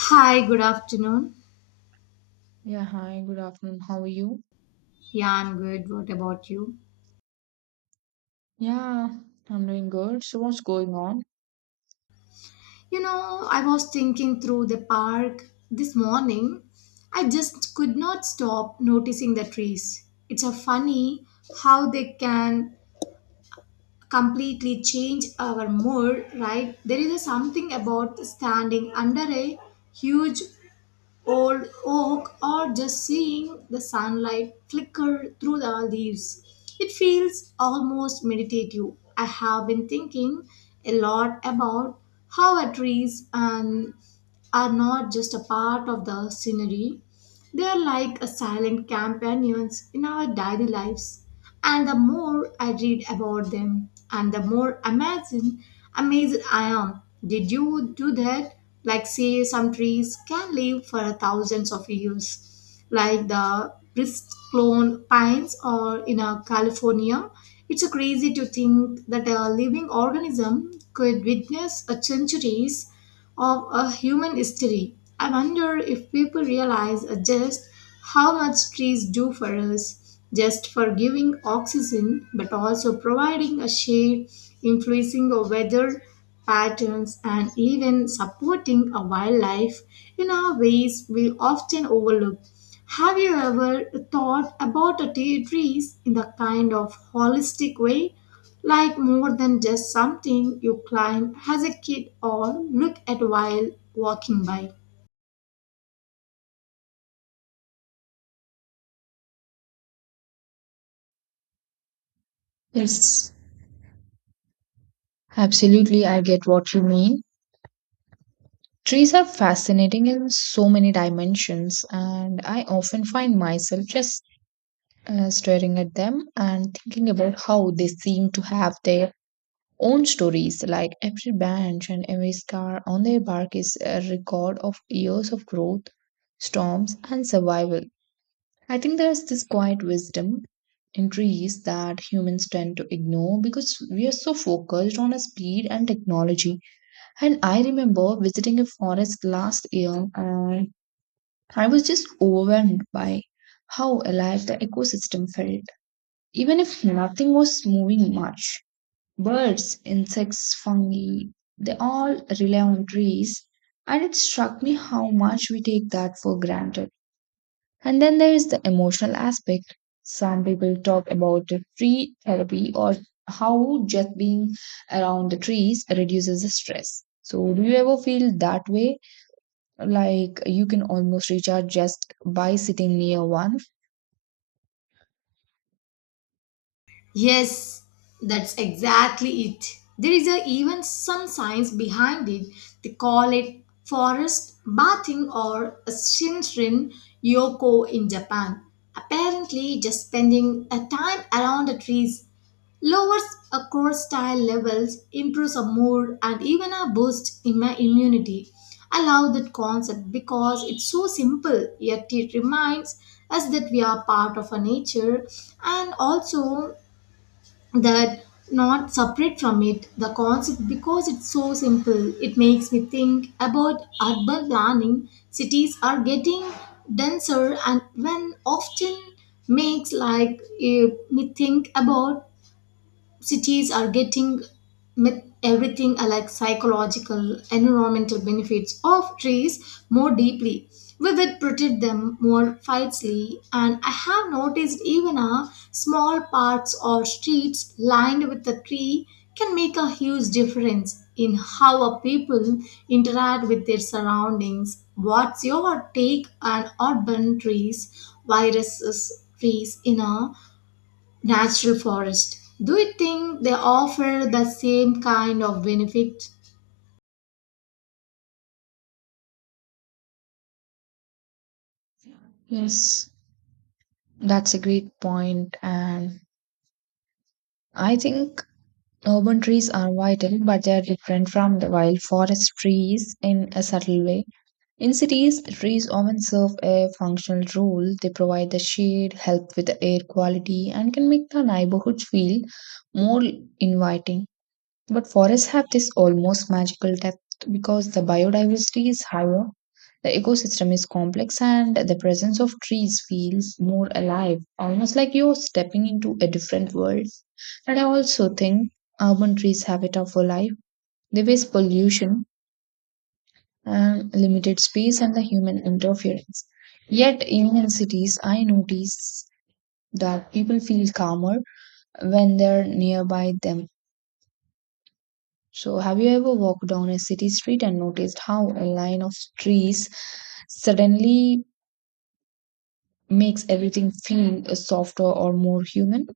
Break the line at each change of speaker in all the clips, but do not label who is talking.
Hi, good afternoon.
Yeah, hi, good afternoon. How are you?
Yeah, I'm good. What about you?
Yeah, I'm doing good. So, what's going on?
You know, I was thinking through the park this morning. I just could not stop noticing the trees. It's a funny how they can completely change our mood, right? There is a something about standing under a huge old oak or just seeing the sunlight flicker through the leaves. It feels almost meditative. I have been thinking a lot about how our trees and are not just a part of the scenery, they are like a silent companions in our daily lives. And the more I read about them, and the more amazing, amazed I am. Did you do that? Like, say, some trees can live for thousands of years, like the Bristol pines or in California. It's a crazy to think that a living organism could witness a centuries of a human history. I wonder if people realize just how much trees do for us, just for giving oxygen, but also providing a shade, influencing our weather patterns, and even supporting a wildlife in our ways we often overlook. Have you ever thought about a tea trees in the kind of holistic way? Like more than just something you climb as a kid or look at while walking by.
Yes, absolutely. I get what you mean. Trees are fascinating in so many dimensions, and I often find myself just staring at them and thinking about how they seem to have their own stories. Like every branch and every scar on their bark is a record of years of growth, storms, and survival. I think there's this quiet wisdom in trees that humans tend to ignore because we are so focused on speed and technology. And I remember visiting a forest last year and I was just overwhelmed by how alive the ecosystem felt. Even if nothing was moving much, birds, insects, fungi, they all rely on trees. And it struck me how much we take that for granted. And then there is the emotional aspect. Some people talk about the tree therapy or how just being around the trees reduces the stress. So, do you ever feel that way? Like you can almost recharge just by sitting near one?
Yes, that's exactly it. There is a, even some science behind it. They call it forest bathing or Shinrin Yoko in Japan. Apparently, just spending a time around the trees lowers cortisol levels, improves our mood, and even a boost in my immunity. I love that concept because it's so simple, yet it reminds us that we are part of our nature and also that not separate from it. The concept, because it's so simple, it makes me think about urban planning. Cities are getting denser and when often makes like me think about cities are getting with everything like psychological environmental benefits of trees more deeply we will protect them more fiercely, and I have noticed even a small parks or streets lined with a tree can make a huge difference in how a people interact with their surroundings. What's your take on urban trees viruses trees in a natural forest. Do you think they offer the same kind of benefit?
Yes, that's a great point. And I think urban trees are vital, but they are different from the wild forest trees in a subtle way. In cities, trees often serve a functional role. They provide the shade, help with the air quality, and can make the neighborhood feel more inviting. But forests have this almost magical depth because the biodiversity is higher, the ecosystem is complex, and the presence of trees feels more alive, almost like you're stepping into a different world. And I also think urban trees have a tougher life. They waste pollution and limited space and the human interference. Yet, in cities, I notice that people feel calmer when they're nearby them. So, have you ever walked down a city street and noticed how a line of trees suddenly makes everything feel softer or more human?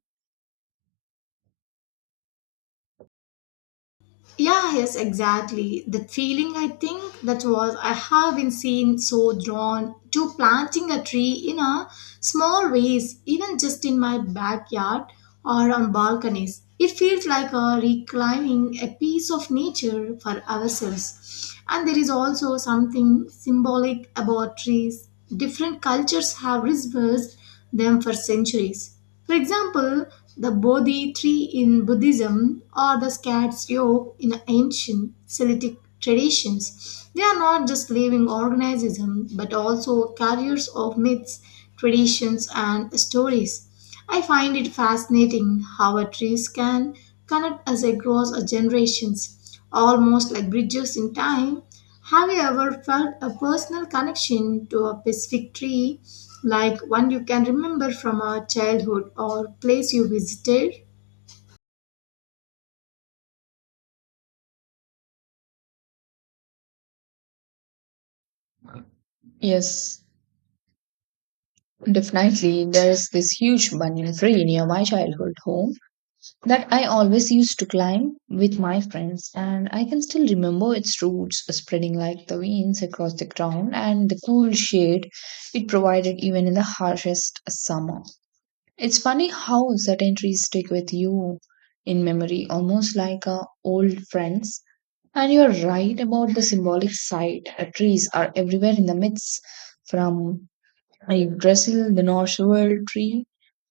Yeah, yes, exactly. The feeling, I think, that was I have been seen so drawn to planting a tree in a small ways, even just in my backyard or on balconies. It feels like a reclaiming a piece of nature for ourselves. And there is also something symbolic about trees. Different cultures have reserved them for centuries. For example, the Bodhi tree in Buddhism or the cat's yoke in ancient Celtic traditions. They are not just living organisms but also carriers of myths, traditions, and stories. I find it fascinating how a trees can connect us across a generations, almost like bridges in time. Have you ever felt a personal connection to a specific tree, like one you can remember from a childhood or place you visited?
Yes, definitely. There's this huge banyan tree near my childhood home, that I always used to climb with my friends, and I can still remember its roots spreading like the winds across the ground and the cool shade it provided even in the harshest summer. It's funny how certain trees stick with you in memory, almost like old friends. And you're right about the symbolic side. Trees are everywhere in the myths, from I Brazil, the Norse world tree,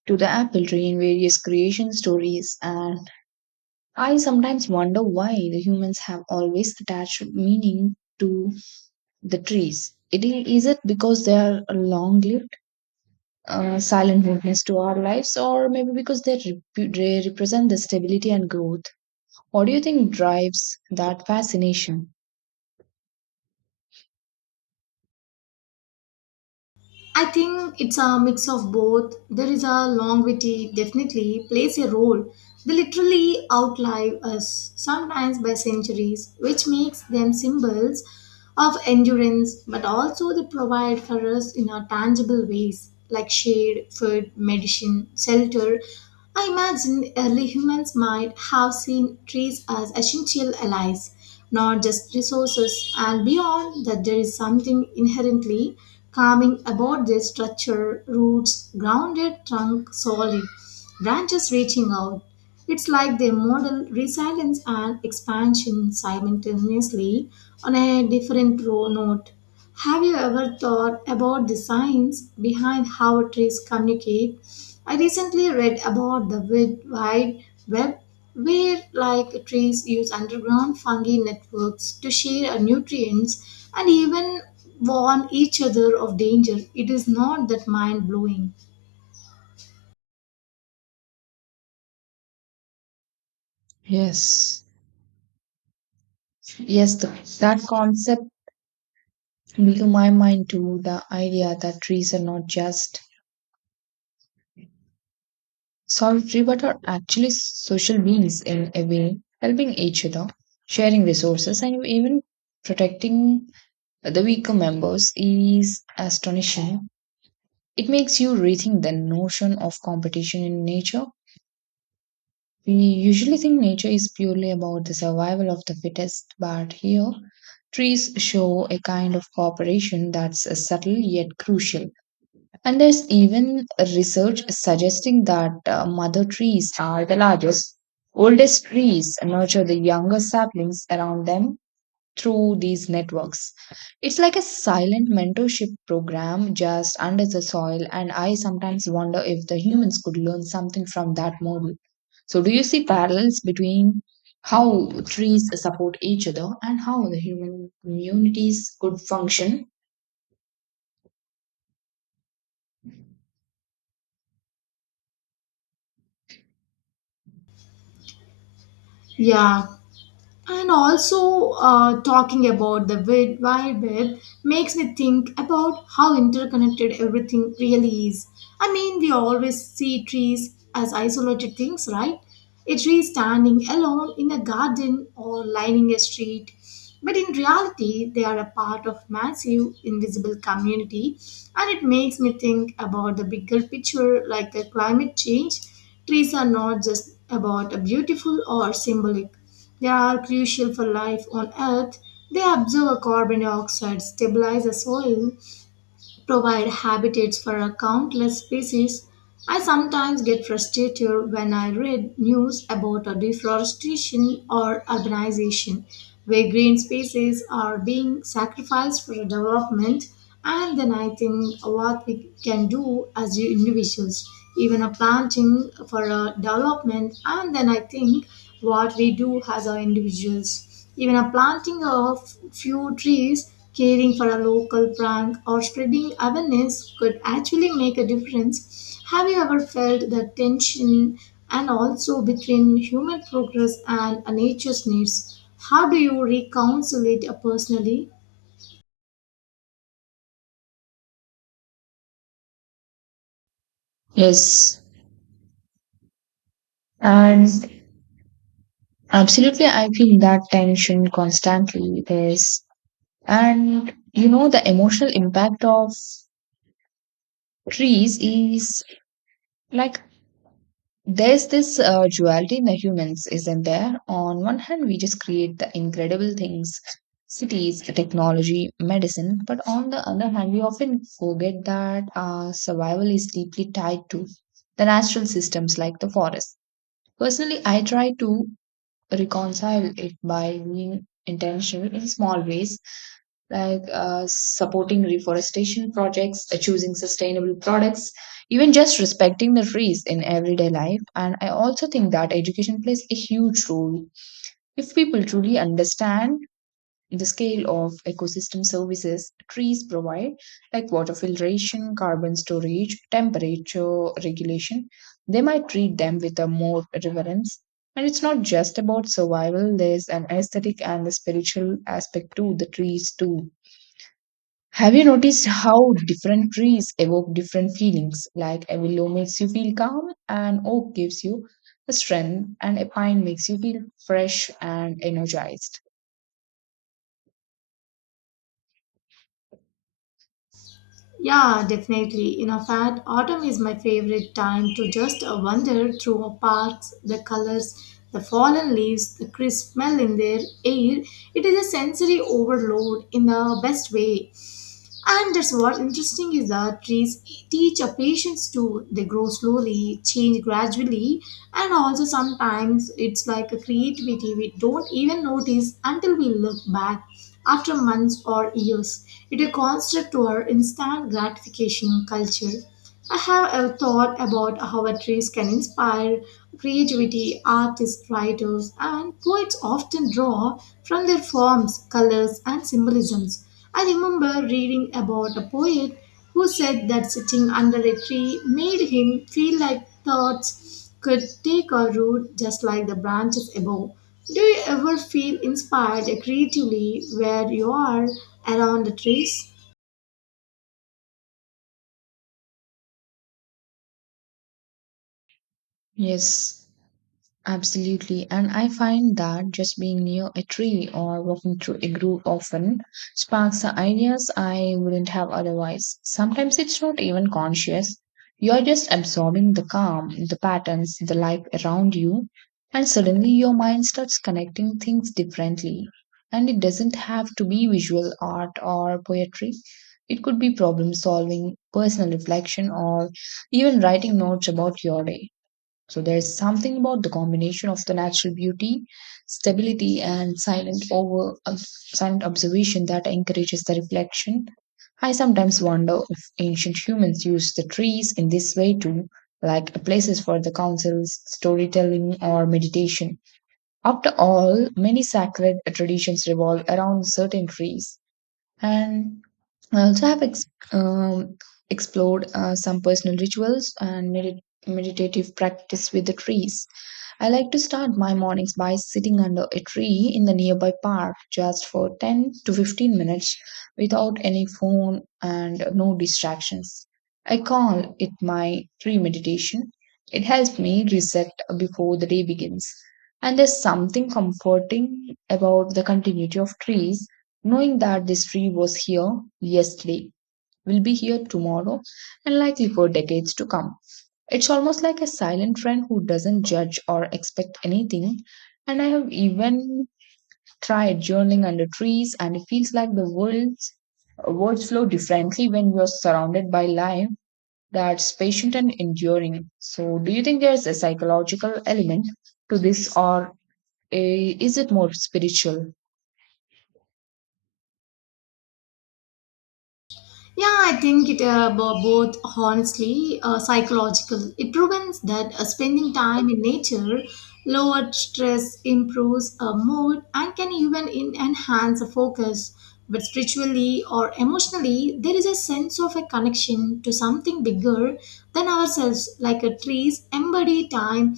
to the apple tree in various creation stories. And I sometimes wonder why the humans have always attached meaning to the trees. Is it because they are a long-lived, silent witness to our lives, or maybe because they represent the stability and growth? What do you think drives that fascination?
I think it's a mix of both. There is a longevity definitely plays a role. They literally outlive us, sometimes by centuries, which makes them symbols of endurance, but also they provide for us in our tangible ways, like shade, food, medicine, shelter. I imagine early humans might have seen trees as essential allies not just resources. And beyond that, there is something inherently calming about their structure, roots, grounded, trunk solid, branches reaching out. It's like they model resilience and expansion simultaneously on a different row note. Have you ever thought about the science behind how trees communicate? I recently read about the wide web where like trees use underground fungi networks to share nutrients and even warn each other of danger. It is not that mind blowing.
Yes, Yes, that concept blew my mind too. The idea that trees are not just Salt River are actually social beings in a way, helping each other, sharing resources, and even protecting the weaker members is astonishing. It makes you rethink the notion of competition in nature. We usually think nature is purely about the survival of the fittest, but here, trees show a kind of cooperation that's subtle yet crucial. And there's even research suggesting that mother trees are the largest, oldest trees and nurture the younger saplings around them through these networks. It's like a silent mentorship program just under the soil, and I sometimes wonder if the humans could learn something from that model. So, do you see parallels between how trees support each other and how the human communities could function?
Yeah, and also, talking about the wide web makes me think about how interconnected everything really is. I mean, we always see trees as isolated things, right? A tree standing alone in a garden or lining a street. But in reality, they are a part of massive invisible community, and it makes me think about the bigger picture, like the climate change. Trees are not just about a beautiful or symbolic. They are crucial for life on Earth. They absorb carbon dioxide, stabilize the soil, provide habitats for a countless species. I sometimes get frustrated when I read news about a deforestation or urbanization where green spaces are being sacrificed for development, and then I think what we can do as individuals, even a planting for a development and then I think what we do as our individuals. Even a planting of few trees, caring for a local plant, or spreading awareness could actually make a difference. Have you ever felt the tension and also between human progress and a nature's needs? How do you reconcile it personally?
Yes. And Absolutely, I feel that tension constantly. And you know, the emotional impact of trees is like there's this duality in the humans, isn't there? On one hand, we just create the incredible things, cities, technology, medicine, but on the other hand, we often forget that our survival is deeply tied to the natural systems like the forest. Personally, I try to reconcile it by being intentional in small ways like supporting reforestation projects, choosing sustainable products, even just respecting the trees in everyday life. And I also think that education plays a huge role. If people truly understand the scale of ecosystem services trees provide, like water filtration, carbon storage, temperature regulation, they might treat them with a more reverence. And it's not just about survival, there's an aesthetic and a spiritual aspect to the trees too. Have you noticed how different trees evoke different feelings? Like a willow makes you feel calm, an oak gives you a strength, and a pine makes you feel fresh and energized.
Yeah, definitely. In a fact, autumn is my favorite time to just wander through our parks, the colors, the fallen leaves, the crisp smell in their air. It is a sensory overload in the best way. And that's what interesting is that trees teach our patience too. They grow slowly, change gradually, and also sometimes it's like a creativity we don't even notice until we look back after months or years. It's a constant to our instant gratification culture. I have thought about how a trees can inspire creativity. Artists, writers, and poets often draw from their forms, colors, and symbolisms. I remember reading about a poet who said that sitting under a tree made him feel like thoughts could take a root just like the branches above. Do you ever feel inspired creatively where you are around the trees?
Yes. Absolutely. And I find that just being near a tree or walking through a grove often sparks the ideas I wouldn't have otherwise. Sometimes it's not even conscious. You're just absorbing the calm, the patterns, the life around you, and suddenly your mind starts connecting things differently. And it doesn't have to be visual art or poetry. It could be problem solving, personal reflection, or even writing notes about your day. So there's something about the combination of the natural beauty, stability, and silent observation that encourages the reflection. I sometimes wonder if ancient humans used the trees in this way too, like places for the councils, storytelling, or meditation. After all, many sacred traditions revolve around certain trees. And so I also have ex- um, explored some personal rituals and meditative practice with the trees. I like to start my mornings by sitting under a tree in the nearby park just for 10 to 15 minutes without any phone and no distractions. I call it my tree meditation. It helps me reset before the day begins. And there's something comforting about the continuity of trees, knowing that this tree was here yesterday, will be here tomorrow, and likely for decades to come. It's almost like a silent friend who doesn't judge or expect anything. And I have even tried journaling under trees, and it feels like the world's words flow differently when you're surrounded by life that's patient and enduring. So, do you think there's a psychological element to this, or is it more spiritual?
Yeah, I think it both honestly, psychological. It proves that spending time in nature lowers stress, improves mood, and can even enhance the focus. But spiritually or emotionally, there is a sense of a connection to something bigger than ourselves, like a trees embody time,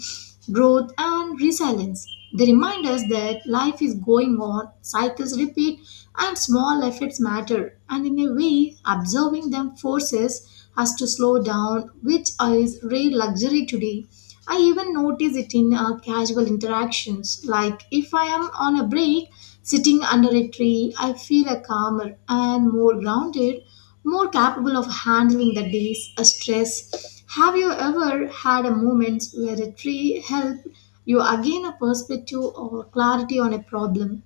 growth, and resilience. They remind us that life is going on, cycles repeat, and small efforts matter, and in a way, observing them forces us to slow down, which is rare luxury today. I even notice it in casual interactions, like if I am on a break, sitting under a tree, I feel a calmer and more grounded, more capable of handling the day's stress. Have you ever had a moment where a tree helped you gain a perspective or clarity on a problem?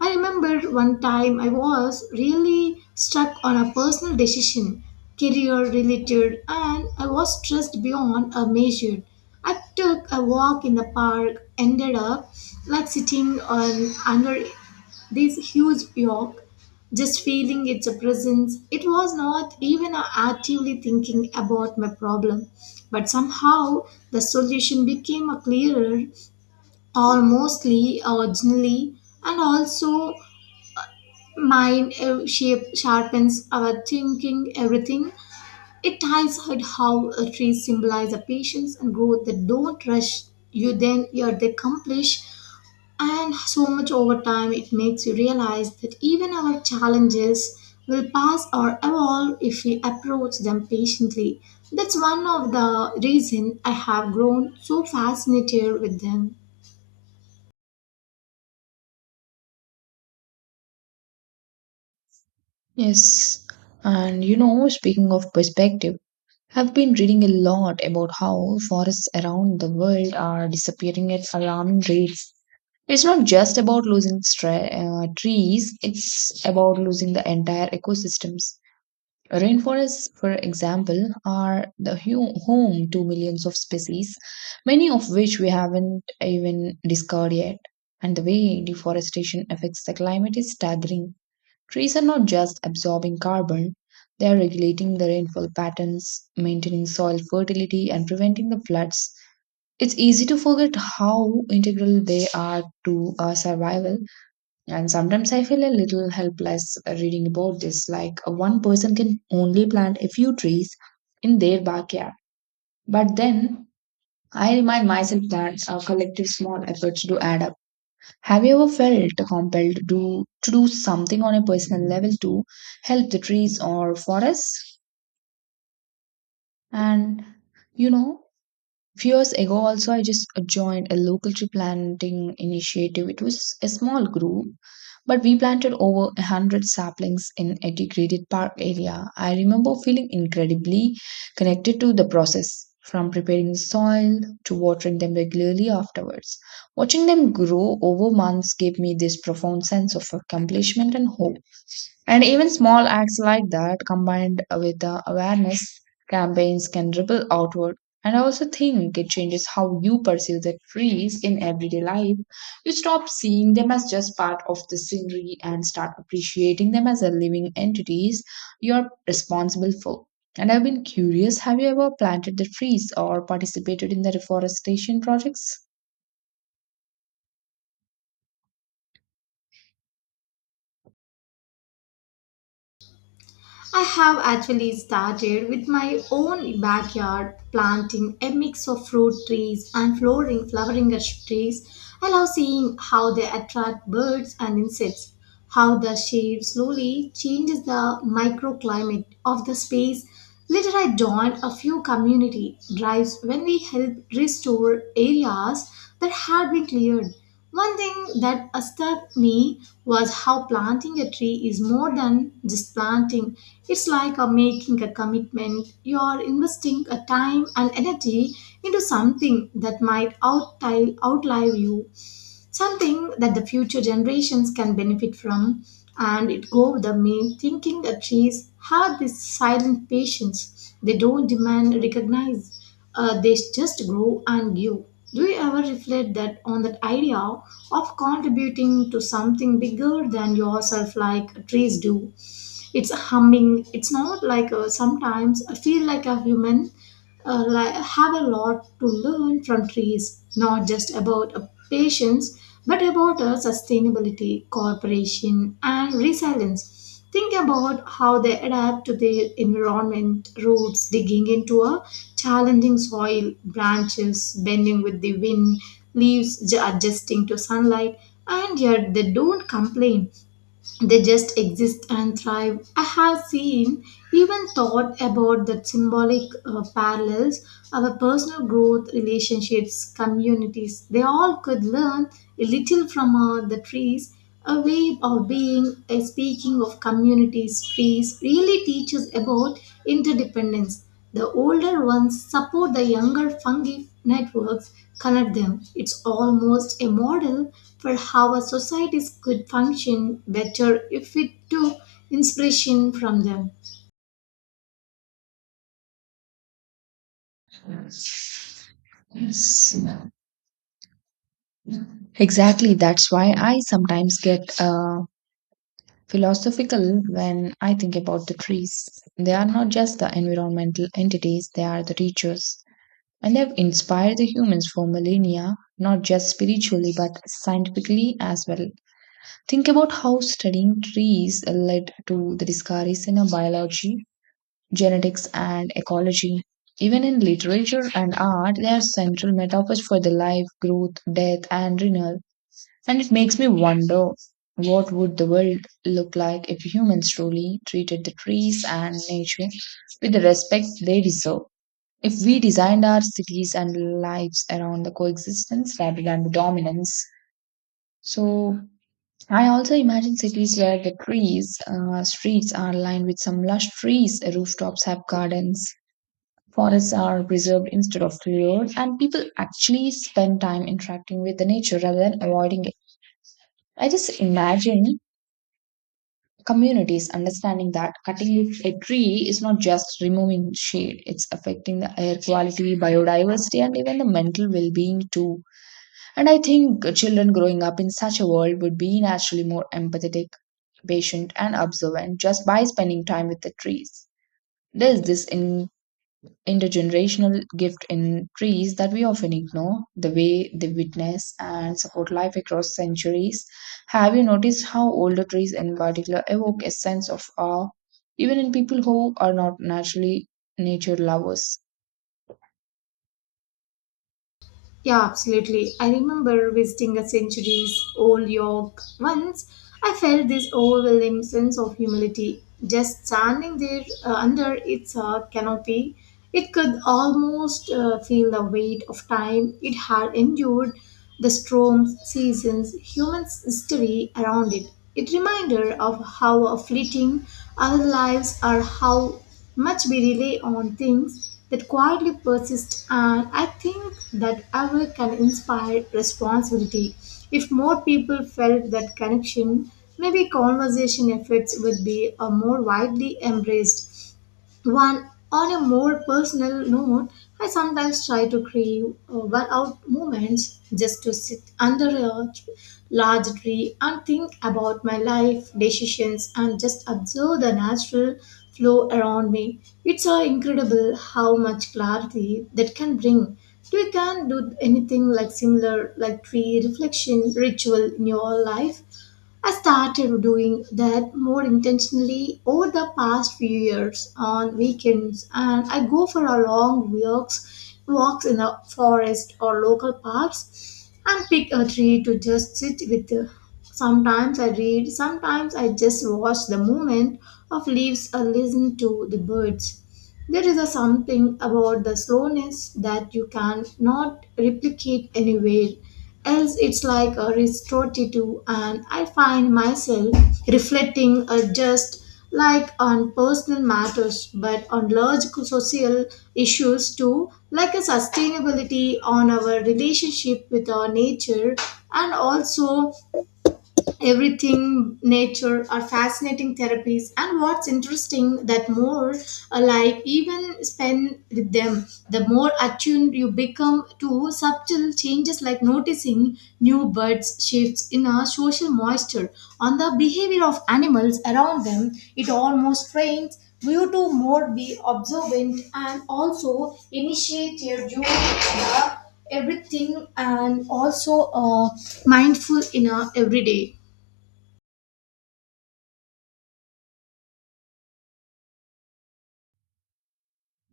I remember one time I was really stuck on a personal decision, career related, and I was stressed beyond a measure. I took a walk in the park, ended up like sitting on under this huge york, just feeling its presence. It was not even actively thinking about my problem, but somehow the solution became a clearer, almostly originally, and also mind shape sharpens our thinking, everything. It ties out how trees symbolize the patience and growth that don't rush you then you're they accomplish and so much over time it makes you realize that even our challenges will pass or evolve if we approach them patiently. That's one of the reason I have grown so fascinated with them.
Yes, and you know, speaking of perspective, I've been reading a lot about how forests around the world are disappearing at alarming rates. It's not just about losing trees, it's about losing the entire ecosystems. Rainforests, for example, are the home to millions of species, many of which we haven't even discovered yet. And the way deforestation affects the climate is staggering. Trees are not just absorbing carbon, they are regulating the rainfall patterns, maintaining soil fertility, and preventing the floods. It's easy to forget how integral they are to our survival, and sometimes I feel a little helpless reading about this. Like, one person can only plant a few trees in their backyard. But then I remind myself that our collective small efforts do add up. Have you ever felt compelled to do something on a personal level to help the trees or forests? And you know, few years ago also I just joined a local tree planting initiative. It was a small group but we planted over a 100 saplings in a degraded park area. I remember feeling incredibly connected to the process, from preparing soil to watering them regularly afterwards. Watching them grow over months gave me this profound sense of accomplishment and hope, and even small acts like that combined with the awareness campaigns can ripple outward. And I also think it changes how you perceive the trees in everyday life. You stop seeing them as just part of the scenery and start appreciating them as a living entities you're responsible for. And I've been curious, have you ever planted the trees or participated in the reforestation projects?
I have actually started with my own backyard planting a mix of fruit trees and flowering trees. I love seeing how they attract birds and insects, how the shape slowly changes the microclimate of the space. Later I joined a few community drives when we help restore areas that had been cleared. One thing that struck me was how planting a tree is more than just planting. It's like a making a commitment. You're investing a time and energy into something that might outlive you, something that the future generations can benefit from. And it goes the me thinking that trees have this silent patience. They don't demand recognize. They just grow and give. Do you ever reflect that on that idea of contributing to something bigger than yourself like trees do? It's humming. It's not like sometimes I feel like a human like, have a lot to learn from trees, not just about patience but about sustainability, cooperation, and resilience. Think about how they adapt to their environment, roots digging into a challenging soil, branches bending with the wind, leaves adjusting to sunlight, and yet they don't complain, they just exist and thrive. I have seen, even thought about the symbolic parallels, our personal growth, relationships, communities. They all could learn a little from the trees. A way of being, a speaking of communities, trees really teaches about interdependence. The older ones support the younger fungi networks, connect them. It's almost a model for how our societies could function better if we took inspiration from them.
Exactly, that's why I sometimes get philosophical when I think about the trees. They are not just the environmental entities, they are the teachers. And have inspired the humans for millennia, not just spiritually but scientifically as well. Think about how studying trees led to the discoveries in biology, genetics, and ecology. Even in literature and art, they are central metaphors for the life, growth, death, and renewal. And it makes me wonder what would the world look like if humans truly treated the trees and nature with the respect they deserve. If we designed our cities and lives around the coexistence rather than the dominance, so I also imagine cities where streets are lined with some lush trees, rooftops have gardens, forests are preserved instead of cleared, and people actually spend time interacting with the nature rather than avoiding it. I just imagine communities understanding that cutting a tree is not just removing shade, it's affecting the air quality, biodiversity, and even the mental well being too. And I think children growing up in such a world would be naturally more empathetic, patient, and observant just by spending time with the trees. There's this intergenerational gift in trees that we often ignore, the way they witness and support life across centuries. Have you noticed how older trees, in particular, evoke a sense of awe, even in people who are not naturally nature lovers?
Yeah, absolutely. I remember visiting a centuries old York once. I felt this overwhelming sense of humility just standing there under its canopy. It could almost feel the weight of time it had endured, the storms, seasons, human history around it. It reminded of how fleeting our lives are, how much we rely on things that quietly persist, and I think that aware can inspire responsibility. If more people felt that connection, maybe conversation efforts would be more widely embraced. One, on a more personal note, I sometimes try to crave out moments just to sit under a large tree and think about my life, decisions, and just observe the natural flow around me. It's incredible how much clarity that can bring. Do you can do anything like similar, like tree reflection ritual in your life? I started doing that more intentionally over the past few years on weekends, and I go for a long walks in the forest or local parks and pick a tree to just sit with. Sometimes I read, sometimes I just watch the movement of leaves or listen to the birds. There is a something about the slowness that you can not replicate anywhere else, it's like a restorative, and I find myself reflecting just like on personal matters but on large social issues too, like a sustainability on our relationship with our nature and also everything nature are fascinating therapies, and what's interesting that more like even spend with them the more attuned you become to subtle changes, like noticing new birds shifts in a social moisture on the behavior of animals around them. It almost trains you to more be observant and also initiate your you the everything and also mindful in a everyday.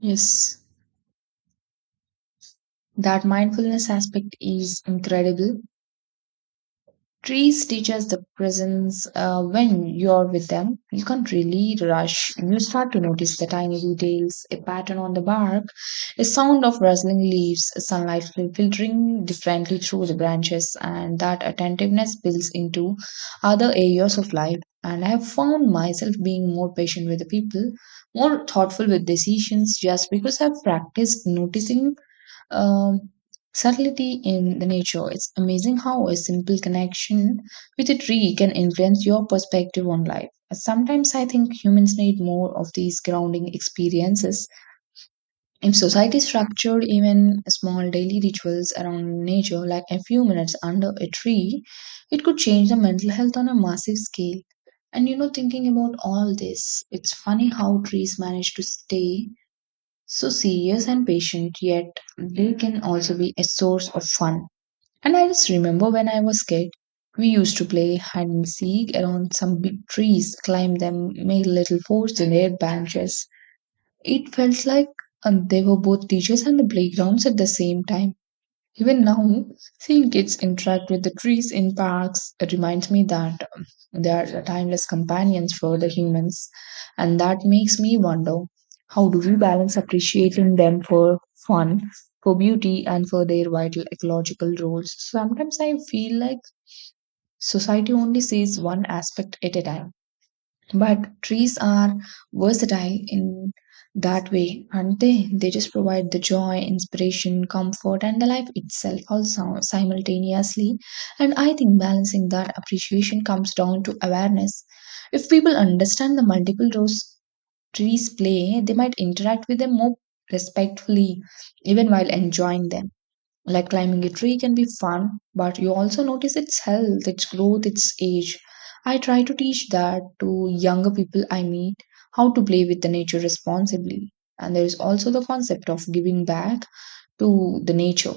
Yes, that mindfulness aspect is incredible. Trees teach us the presence when you're with them. You can't really rush. You start to notice the tiny details, a pattern on the bark, a sound of rustling leaves, sunlight filtering differently through the branches, and that attentiveness builds into other areas of life. And I have found myself being more patient with the people, more thoughtful with decisions, just because I've practiced noticing um, subtlety in the nature. It's amazing how a simple connection with a tree can influence your perspective on life. Sometimes I think humans need more of these grounding experiences. If society structured even small daily rituals around nature, like a few minutes under a tree, it could change the mental health on a massive scale. And you know, thinking about all this, it's funny how trees manage to stay so serious and patient, yet they can also be a source of fun. And I just remember when I was kid, we used to play hide and seek around some big trees, climb them, make little forts in their branches. It felt like they were both teachers and the playgrounds at the same time. Even now, seeing kids interact with the trees in parks reminds me that they are timeless companions for the humans, and that makes me wonder how do we balance appreciating them for fun, for beauty, and for their vital ecological roles? Sometimes I feel like society only sees one aspect at a time. But trees are versatile in that way, aren't they? They just provide the joy, inspiration, comfort, and the life itself also simultaneously. And I think balancing that appreciation comes down to awareness. If people understand the multiple roles trees play, they might interact with them more respectfully, even while enjoying them. Like climbing a tree can be fun, but you also notice its health, its growth, its age. I try to teach that to younger people I meet how to play with the nature responsibly. And there is also the concept of giving back to the nature,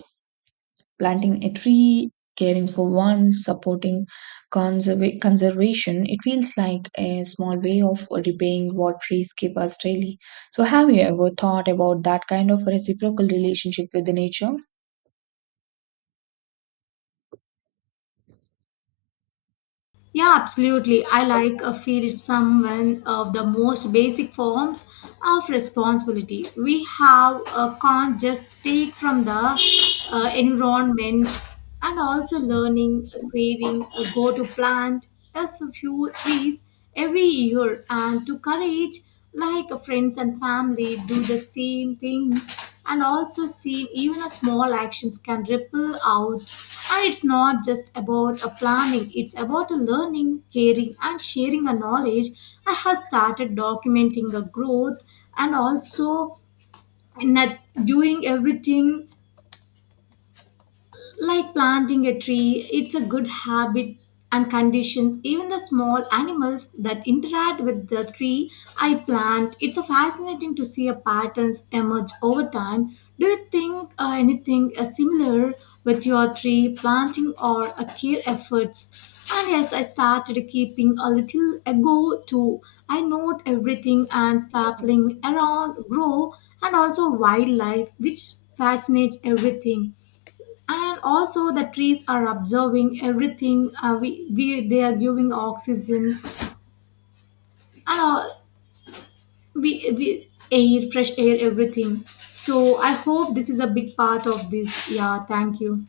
planting a tree, caring for one, supporting conservation. It feels like a small way of repaying what trees give us daily. So, have you ever thought about that kind of reciprocal relationship with the nature?
Yeah, absolutely. I like a feel some one of the most basic forms of responsibility. We have can't just take from the environment and also learning, creating a go to plant, a few trees every year and to courage like friends and family do the same things, and also seem even a small actions can ripple out, and it's not just about a planning, it's about a learning, caring, and sharing a knowledge. I have started documenting the growth and also not doing everything like planting a tree, it's a good habit and conditions even the small animals that interact with the tree I plant. It's a fascinating to see a patterns emerge over time. Do you think anything similar with your tree planting or a care efforts? And yes, I started keeping a little ago too. I note everything and sapling around grow and also wildlife, which fascinates everything and also the trees are absorbing everything we they are giving oxygen and all, we air fresh air everything, so I hope this is a big part of this. Yeah, thank you.